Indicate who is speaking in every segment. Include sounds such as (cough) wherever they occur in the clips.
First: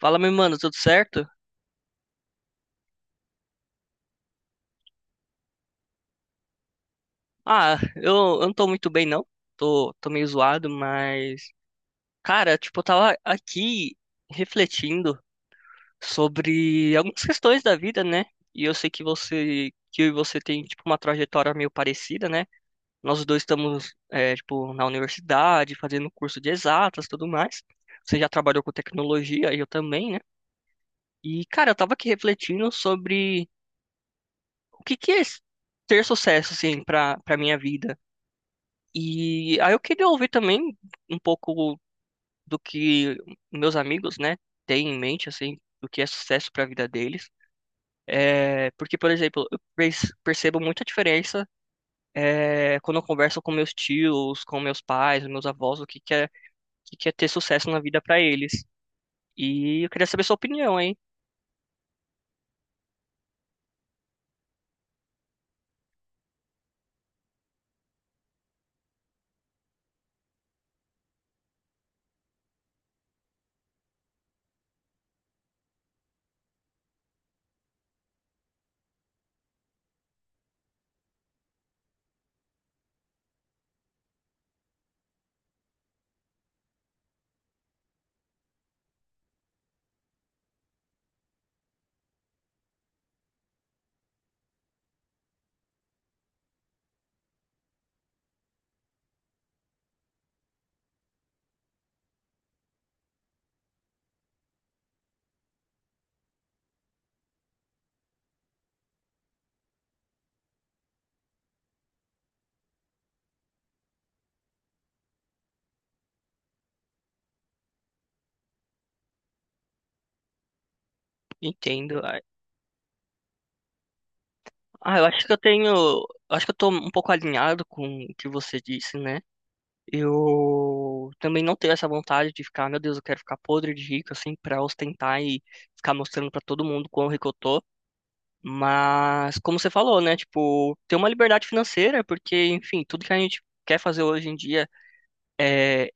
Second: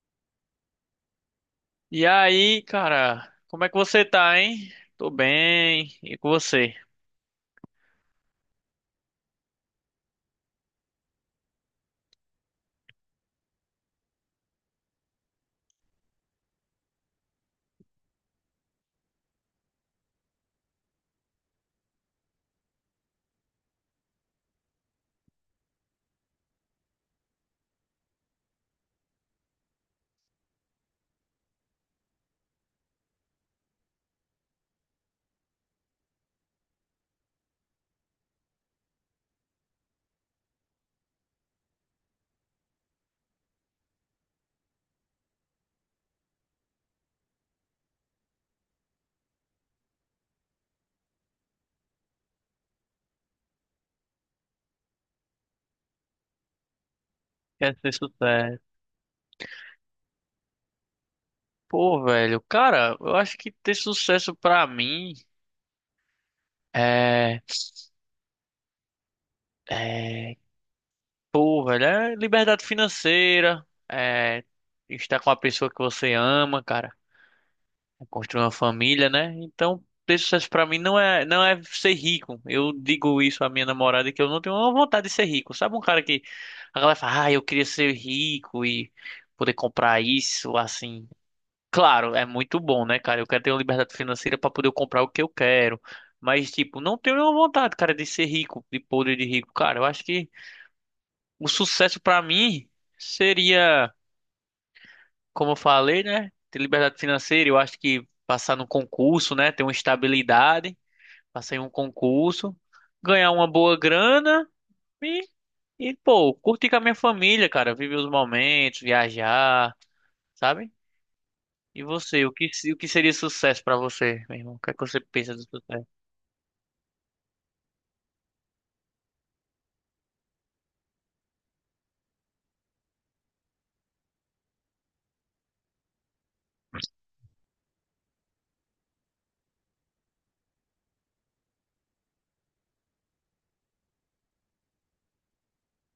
Speaker 1: Fala, meu mano, tudo certo?
Speaker 2: E aí, cara, como é que você tá, hein? Tô bem. E com você?
Speaker 1: Ah, eu não tô muito bem, não. Tô meio zoado, mas. Cara, tipo, eu tava aqui refletindo sobre algumas questões da vida, né? E eu sei que eu e você tem, tipo, uma trajetória meio parecida, né? Nós dois estamos, tipo, na universidade, fazendo curso de exatas e tudo mais. Você já trabalhou com tecnologia, e eu também, né? E, cara, eu tava aqui refletindo sobre o que que é ter sucesso, assim, pra minha vida. E aí eu queria ouvir também um pouco do que meus amigos, né, têm em mente, assim, do que é sucesso para a vida deles. É, porque, por exemplo, percebo muita diferença, quando eu converso com meus tios, com meus pais, meus avós, o que que é, o que que é ter sucesso
Speaker 2: Quer
Speaker 1: na
Speaker 2: ter
Speaker 1: vida para eles.
Speaker 2: sucesso?
Speaker 1: E eu queria saber sua opinião, hein?
Speaker 2: Pô, velho, cara, eu acho que ter sucesso pra mim é, é, pô, velho, é liberdade financeira, é estar com a pessoa que você ama, cara. Construir uma família, né? Então, pessoas para mim não é ser rico. Eu digo isso à minha namorada que eu não tenho uma vontade de ser rico. Sabe um cara que a galera fala, ah, eu queria ser rico e poder comprar isso, assim. Claro, é muito bom, né, cara? Eu quero ter uma liberdade financeira para poder comprar o que eu quero. Mas, tipo, não tenho nenhuma vontade, cara, de ser rico, de poder de rico. Cara, eu acho que o sucesso para mim seria como eu falei, né? Ter liberdade financeira, eu acho que passar no concurso, né? Ter uma estabilidade, passar em um concurso, ganhar uma boa grana e, e pô, curtir com a minha família, cara, viver os momentos, viajar, sabe? E
Speaker 1: Entendo.
Speaker 2: você, o que, se- o que seria sucesso pra você, meu irmão? O que é que
Speaker 1: Ah,
Speaker 2: você
Speaker 1: eu acho que
Speaker 2: pensa
Speaker 1: eu
Speaker 2: do
Speaker 1: tenho,
Speaker 2: sucesso?
Speaker 1: acho que eu tô um pouco alinhado com o que você disse, né? Eu também não tenho essa vontade de ficar, meu Deus, eu quero ficar podre de rico, assim, pra ostentar e ficar mostrando pra todo mundo quão rico eu tô. Mas, como você falou, né, tipo, ter uma liberdade financeira, porque, enfim, tudo que a gente quer fazer hoje em dia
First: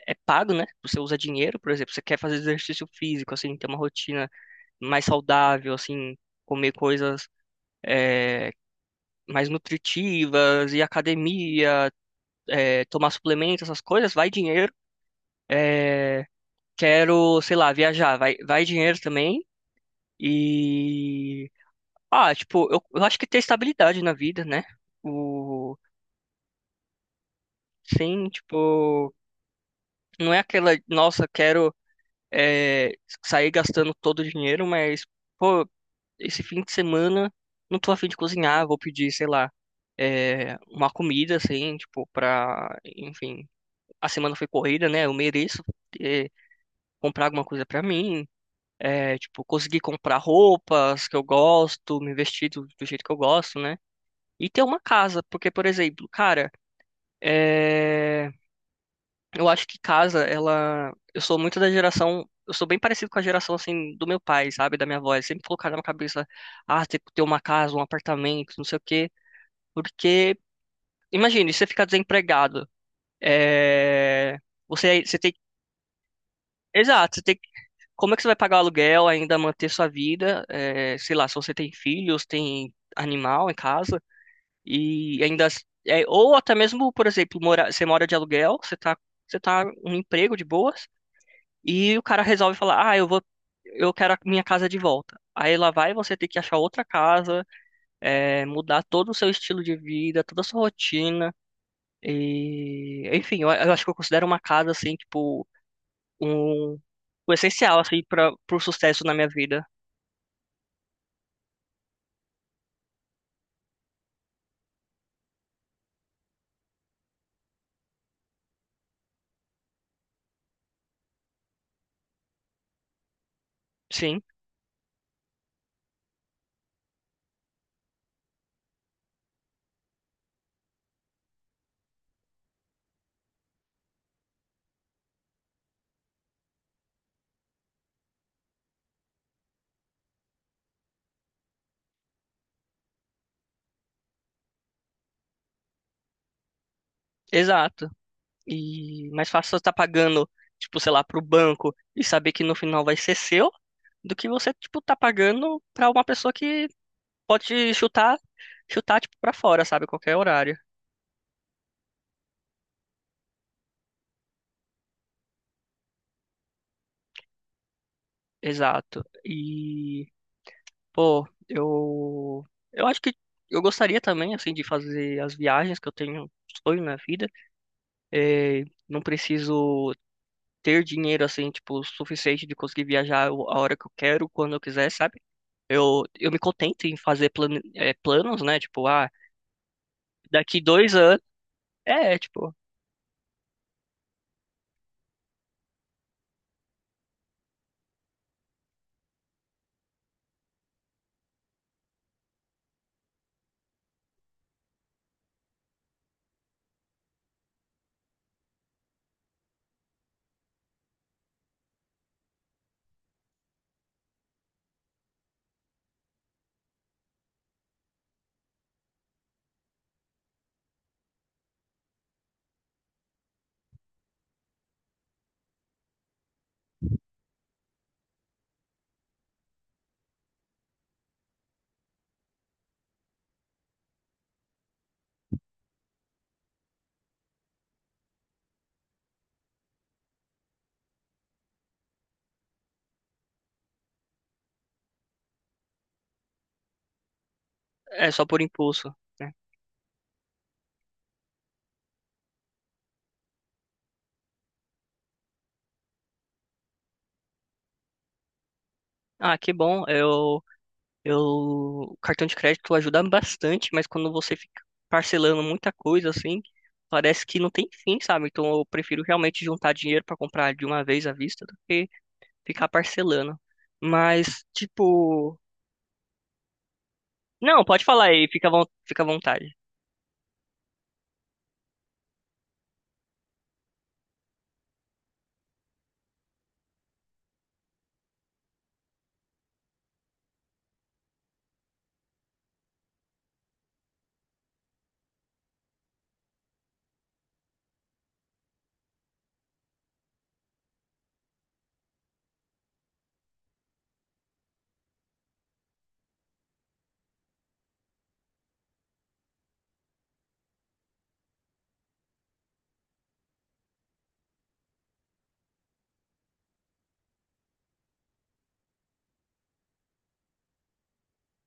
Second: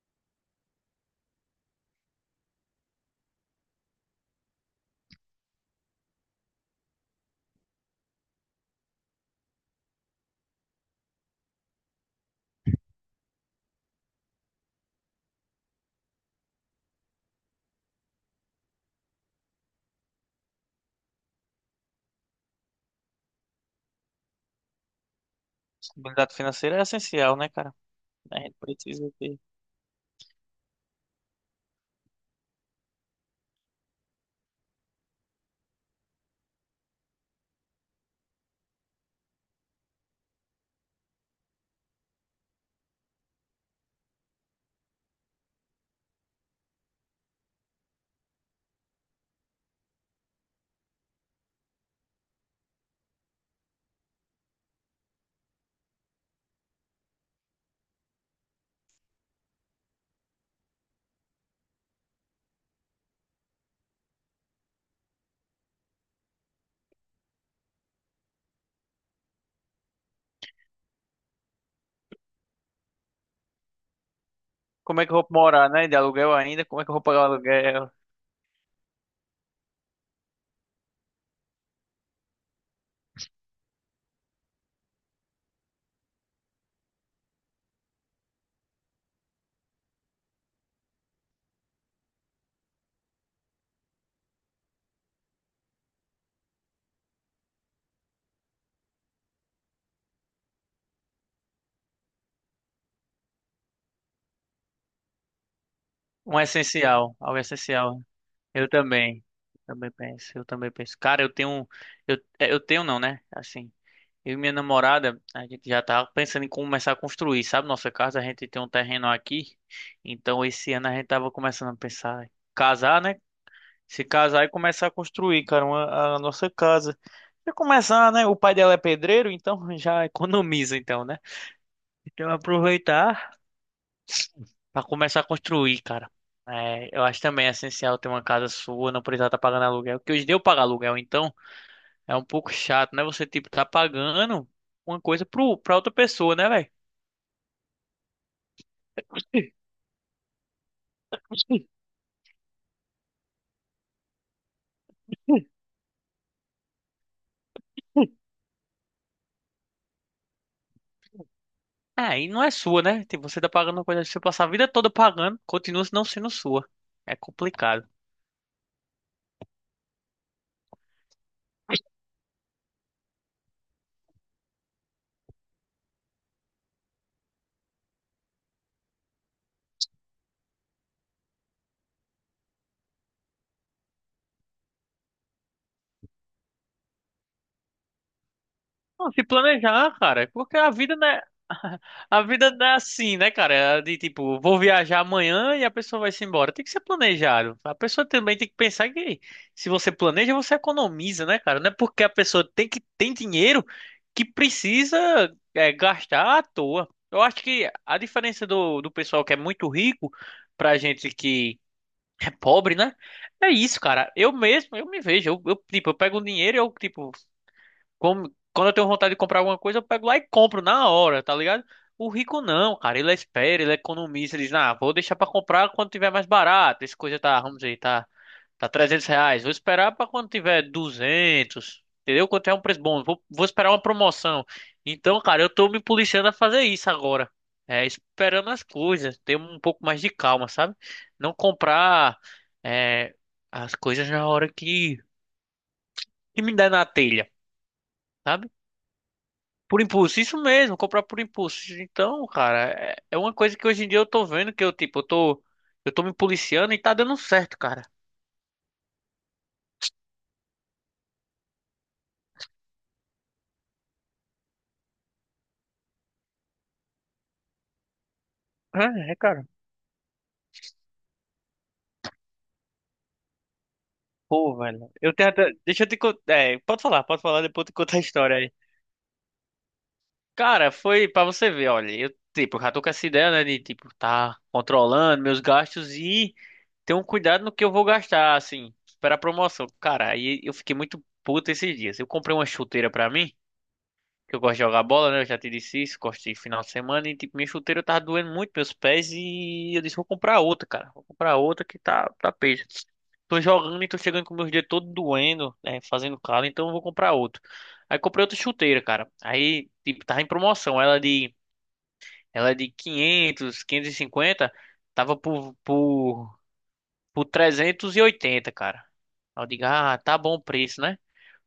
Speaker 1: é pago, né? Você usa dinheiro, por exemplo, você quer fazer exercício físico, assim, ter uma rotina mais saudável, assim, comer coisas eh, mais nutritivas, ir à academia, tomar suplementos, essas coisas, vai dinheiro. Eh, quero, sei lá, viajar, vai dinheiro também e ah, tipo, eu acho que ter estabilidade na vida, né? O
Speaker 2: Estabilidade financeira é essencial, né, cara?
Speaker 1: sim,
Speaker 2: A gente precisa
Speaker 1: tipo,
Speaker 2: ter.
Speaker 1: não é aquela, nossa, quero é, sair gastando todo o dinheiro, mas pô, esse fim de semana não tô a fim de cozinhar, vou pedir, sei lá, uma comida assim, tipo, pra, enfim, a semana foi corrida, né? Eu mereço é, comprar alguma coisa pra mim. É, tipo, conseguir comprar roupas que eu gosto, me vestir do jeito que eu gosto, né? E ter uma casa, porque, por exemplo, cara, é, eu acho que casa, ela. Eu sou muito da geração. Eu sou bem parecido com a geração, assim, do meu pai, sabe? Da minha avó. Eles sempre colocaram na cabeça, ah, tem que ter uma casa, um apartamento, não sei o quê. Porque, imagine, você ficar desempregado. É...
Speaker 2: Como é que eu
Speaker 1: Você
Speaker 2: vou
Speaker 1: tem.
Speaker 2: morar, né? De aluguel ainda? Como é que eu vou
Speaker 1: Exato,
Speaker 2: pagar
Speaker 1: você
Speaker 2: o
Speaker 1: tem
Speaker 2: aluguel?
Speaker 1: como é que você vai pagar o aluguel, ainda manter sua vida, é, sei lá, se você tem filhos, tem animal em casa, e ainda, é, ou até mesmo, por exemplo, mora, você mora de aluguel, você tá um emprego de boas, e o cara resolve falar, ah, eu vou, eu quero a minha casa de volta. Aí lá vai você ter que achar outra casa, é, mudar todo o seu estilo de vida, toda a sua rotina, e, enfim, eu acho que eu considero uma casa, assim, tipo,
Speaker 2: Um
Speaker 1: um,
Speaker 2: essencial,
Speaker 1: o
Speaker 2: algo
Speaker 1: essencial, assim,
Speaker 2: essencial.
Speaker 1: para o
Speaker 2: Eu
Speaker 1: sucesso na
Speaker 2: também.
Speaker 1: minha vida.
Speaker 2: Também penso, eu também penso. Cara, eu tenho não, né? Assim, eu e minha namorada, a gente já tá pensando em começar a construir, sabe? Nossa casa, a gente tem um terreno aqui. Então esse ano a gente tava começando a pensar em casar, né? Se
Speaker 1: Sim,
Speaker 2: casar e começar a construir, cara, a nossa casa. E começar, né? O pai dela é pedreiro, então (laughs) já economiza, então, né? Então aproveitar pra começar a construir, cara. É, eu acho também essencial ter uma casa sua, não precisar estar pagando aluguel. Porque hoje deu pagar aluguel, então é um pouco chato, né? Você, tipo, tá pagando uma coisa pra outra pessoa, né, velho?
Speaker 1: exato. E mais
Speaker 2: (laughs)
Speaker 1: fácil você tá pagando, tipo, sei lá, pro banco e saber que no final vai ser seu, do que você, tipo, tá pagando pra uma pessoa que pode chutar, chutar, tipo, pra fora, sabe? Qualquer horário.
Speaker 2: É, e não é sua, né? Tipo, você tá pagando uma coisa que você passar a vida toda pagando, continua não sendo sua. É complicado.
Speaker 1: Exato. E, pô, eu acho que eu gostaria também, assim, de fazer as viagens que eu tenho sonho na vida. É, não preciso ter dinheiro, assim, tipo, suficiente de conseguir viajar a hora que eu quero, quando eu quiser, sabe? Eu me contento em fazer planos, né? Tipo, ah,
Speaker 2: Não, se planejar, cara, porque
Speaker 1: daqui
Speaker 2: a
Speaker 1: dois
Speaker 2: vida não
Speaker 1: anos.
Speaker 2: é. (laughs) A vida
Speaker 1: Tipo,
Speaker 2: não é assim, né, cara? É, de tipo, vou viajar amanhã e a pessoa vai se embora. Tem que ser planejado. A pessoa também tem que pensar que se você planeja, você economiza, né, cara? Não é porque a pessoa tem dinheiro que precisa gastar à toa. Eu acho que a diferença do pessoal que é muito rico pra gente que é pobre, né? É isso, cara. Eu mesmo, eu me vejo, eu, tipo, eu pego o dinheiro, eu tipo quando eu tenho vontade de comprar alguma coisa, eu pego lá e compro na hora, tá ligado? O rico não, cara, ele espera, ele economiza, ele diz, ah, vou deixar pra comprar quando tiver mais barato. Essa coisa tá, vamos dizer, tá 300 reais. Vou esperar pra quando tiver 200, entendeu? Quando tiver um preço bom, vou esperar uma promoção. Então, cara, eu tô me policiando a fazer isso agora. É, esperando as coisas, ter um pouco mais de calma, sabe? Não comprar, é, as coisas na hora que me der na telha.
Speaker 1: é só por
Speaker 2: Sabe?
Speaker 1: impulso, né?
Speaker 2: Por impulso, isso mesmo, comprar por impulso. Então, cara, é uma coisa que hoje em dia eu tô vendo que eu, tipo, eu tô me policiando e tá dando certo, cara.
Speaker 1: Ah, que bom. Eu, o cartão de crédito ajuda bastante, mas quando você fica parcelando muita coisa assim, parece que não tem fim, sabe? Então eu prefiro
Speaker 2: É, é,
Speaker 1: realmente
Speaker 2: cara.
Speaker 1: juntar dinheiro para comprar de uma vez à vista do que ficar parcelando. Mas,
Speaker 2: Pô, velho. Eu tenho
Speaker 1: tipo.
Speaker 2: até. Deixa eu te contar. É, pode falar, depois
Speaker 1: Não,
Speaker 2: eu te
Speaker 1: pode
Speaker 2: contar a
Speaker 1: falar aí,
Speaker 2: história
Speaker 1: fica,
Speaker 2: aí.
Speaker 1: fica à vontade.
Speaker 2: Cara, foi pra você ver, olha. Eu, tipo, já tô com essa ideia, né, de, tipo, tá controlando meus gastos e ter um cuidado no que eu vou gastar, assim, para a promoção. Cara, aí eu fiquei muito puto esses dias. Eu comprei uma chuteira pra mim, que eu gosto de jogar bola, né? Eu já te disse isso, gosto de final de semana e tipo, minha chuteira tava doendo muito meus pés e eu disse, vou comprar outra, cara. Vou comprar outra que tá peixe. Tô jogando e tô chegando com meus dedos todo doendo, né, fazendo calo, então eu vou comprar outro. Aí comprei outra chuteira, cara. Aí, tipo, tava em promoção, ela é de 500, 550, tava por 380, cara. Aí eu digo, ah, tá bom o preço, né?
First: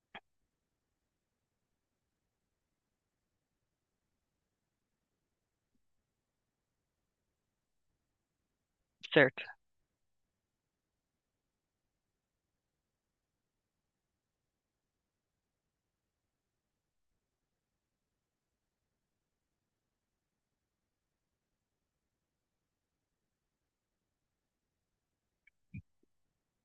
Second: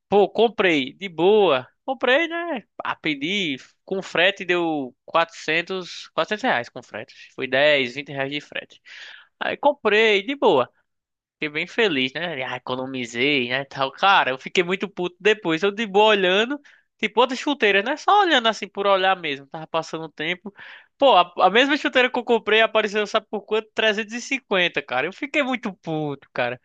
Speaker 2: Pô, comprei, de boa. Comprei, né? Ah, pedi com frete deu quatrocentos reais com frete. Foi 10, 20 reais de frete.
Speaker 1: Certo,
Speaker 2: Aí comprei, de boa. Fiquei bem feliz, né? Ah, economizei, né? Tal. Cara, eu fiquei muito puto depois. Eu de boa olhando, tipo outras chuteiras, né? Só olhando assim por olhar mesmo. Tava passando o tempo. Pô, a mesma chuteira que eu comprei apareceu, sabe por quanto? 350, cara. Eu fiquei muito puto, cara.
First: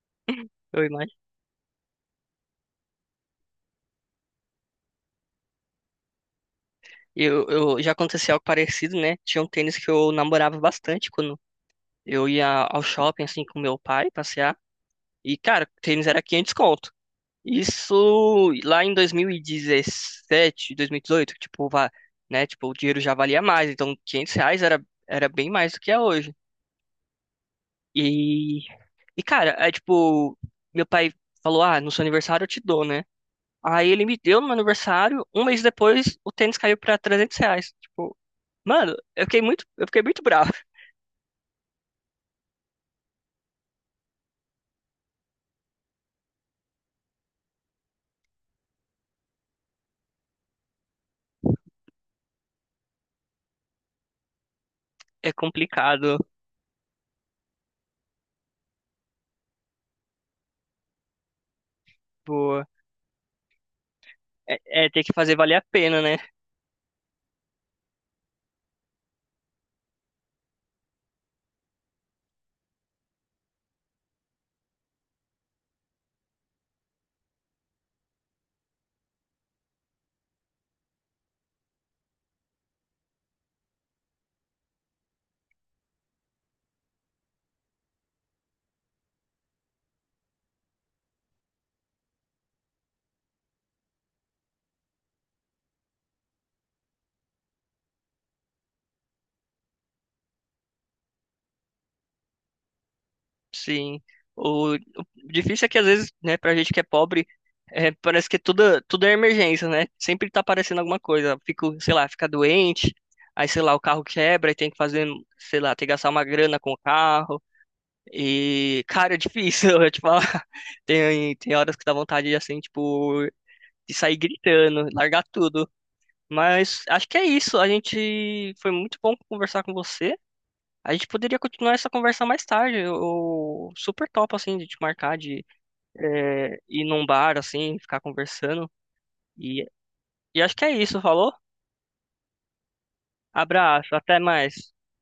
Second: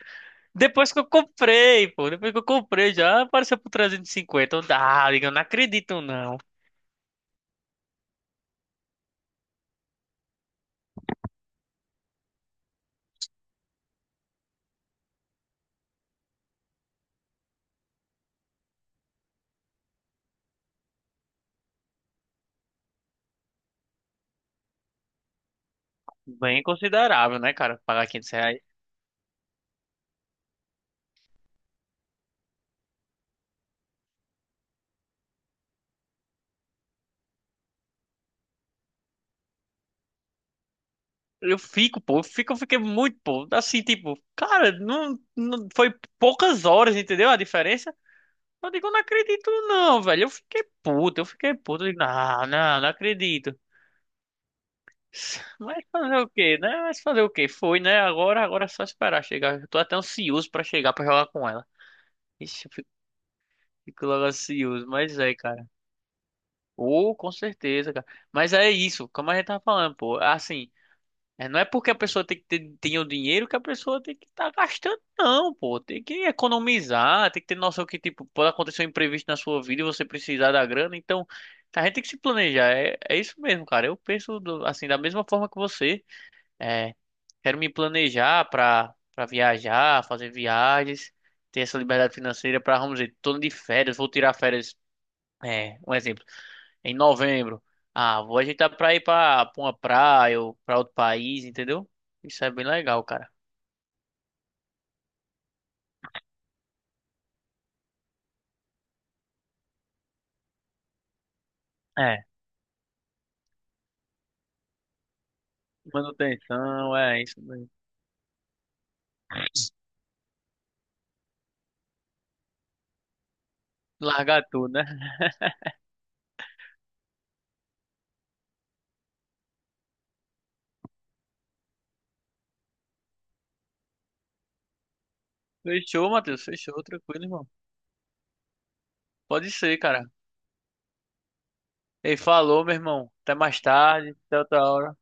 Speaker 1: eu
Speaker 2: Depois que eu comprei, pô. Depois que eu comprei já apareceu por 350. Eu, ah, digo, eu não acredito, não.
Speaker 1: Eu já aconteceu algo parecido, né? Tinha um tênis que eu namorava bastante quando eu ia ao shopping assim com meu pai passear. E cara, o tênis era 500 conto. Isso lá em dois mil e 2017 dois mil e 2018, tipo, va- né? Tipo, o dinheiro já valia mais, então R$ 500 era, era bem mais do que é hoje.
Speaker 2: Bem considerável, né, cara? Pagar 500
Speaker 1: E,
Speaker 2: reais.
Speaker 1: e cara, é tipo, meu pai falou: "Ah, no seu aniversário eu te dou, né?" Aí ele me deu no meu aniversário, um mês depois o tênis caiu pra R$ 300. Tipo, mano, eu fiquei muito bravo. (laughs)
Speaker 2: Eu fico, pô. Eu fiquei muito, pô. Assim, tipo, cara, não, não foi poucas horas, entendeu? A diferença. Eu digo, eu não acredito, não, velho. Eu fiquei puto, eu fiquei puto. Eu digo, não, não, não acredito.
Speaker 1: É
Speaker 2: (sighs) Mas
Speaker 1: complicado,
Speaker 2: fazer o quê, né? Mas fazer o quê? Foi, né? Agora é só esperar chegar. Eu tô até ansioso pra chegar pra jogar com ela.
Speaker 1: pô.
Speaker 2: Ixi, eu fico logo
Speaker 1: É,
Speaker 2: ansioso.
Speaker 1: é ter que
Speaker 2: Mas é,
Speaker 1: fazer valer a
Speaker 2: cara.
Speaker 1: pena, né?
Speaker 2: Ou, com certeza, cara. Mas é isso, como a gente tava falando, pô. Assim, não é porque a pessoa tem o dinheiro que a pessoa tem que estar gastando, não, pô. Tem que economizar, tem que ter noção que, tipo, pode acontecer um imprevisto na sua vida e você precisar da grana. Então, a gente tem que se planejar. É isso mesmo, cara. Eu penso, assim, da mesma forma que você. É, quero me planejar pra viajar, fazer viagens, ter essa liberdade financeira pra, vamos dizer, tô de férias, vou tirar férias. É, um exemplo em novembro. Ah, vou ajeitar pra ir pra uma praia ou pra outro país, entendeu? Isso é bem legal, cara.
Speaker 1: Sim. O difícil é que às vezes, né, pra gente que é pobre, é, parece que tudo, tudo é emergência, né? Sempre tá aparecendo alguma coisa. Fico, sei lá,
Speaker 2: É,
Speaker 1: fica doente, aí, sei lá, o carro quebra e tem que fazer, sei lá, tem que gastar uma grana com o
Speaker 2: manutenção, é isso
Speaker 1: carro.
Speaker 2: mesmo.
Speaker 1: E, cara, é difícil, (laughs) eu te falar. Tem horas que dá vontade de, assim, tipo, de sair
Speaker 2: Largar tudo, né?
Speaker 1: gritando, largar tudo. Mas acho que é isso. A gente foi muito bom conversar com você. A gente poderia continuar essa conversa mais tarde. Eu super top assim de te marcar de
Speaker 2: Fechou, Matheus,
Speaker 1: é,
Speaker 2: fechou,
Speaker 1: ir num
Speaker 2: tranquilo,
Speaker 1: bar
Speaker 2: irmão.
Speaker 1: assim, ficar conversando.
Speaker 2: Pode
Speaker 1: E,
Speaker 2: ser, cara.
Speaker 1: e acho que é isso, falou?
Speaker 2: Ele falou, meu irmão. Até mais
Speaker 1: Abraço,
Speaker 2: tarde,
Speaker 1: até
Speaker 2: até outra
Speaker 1: mais.
Speaker 2: hora.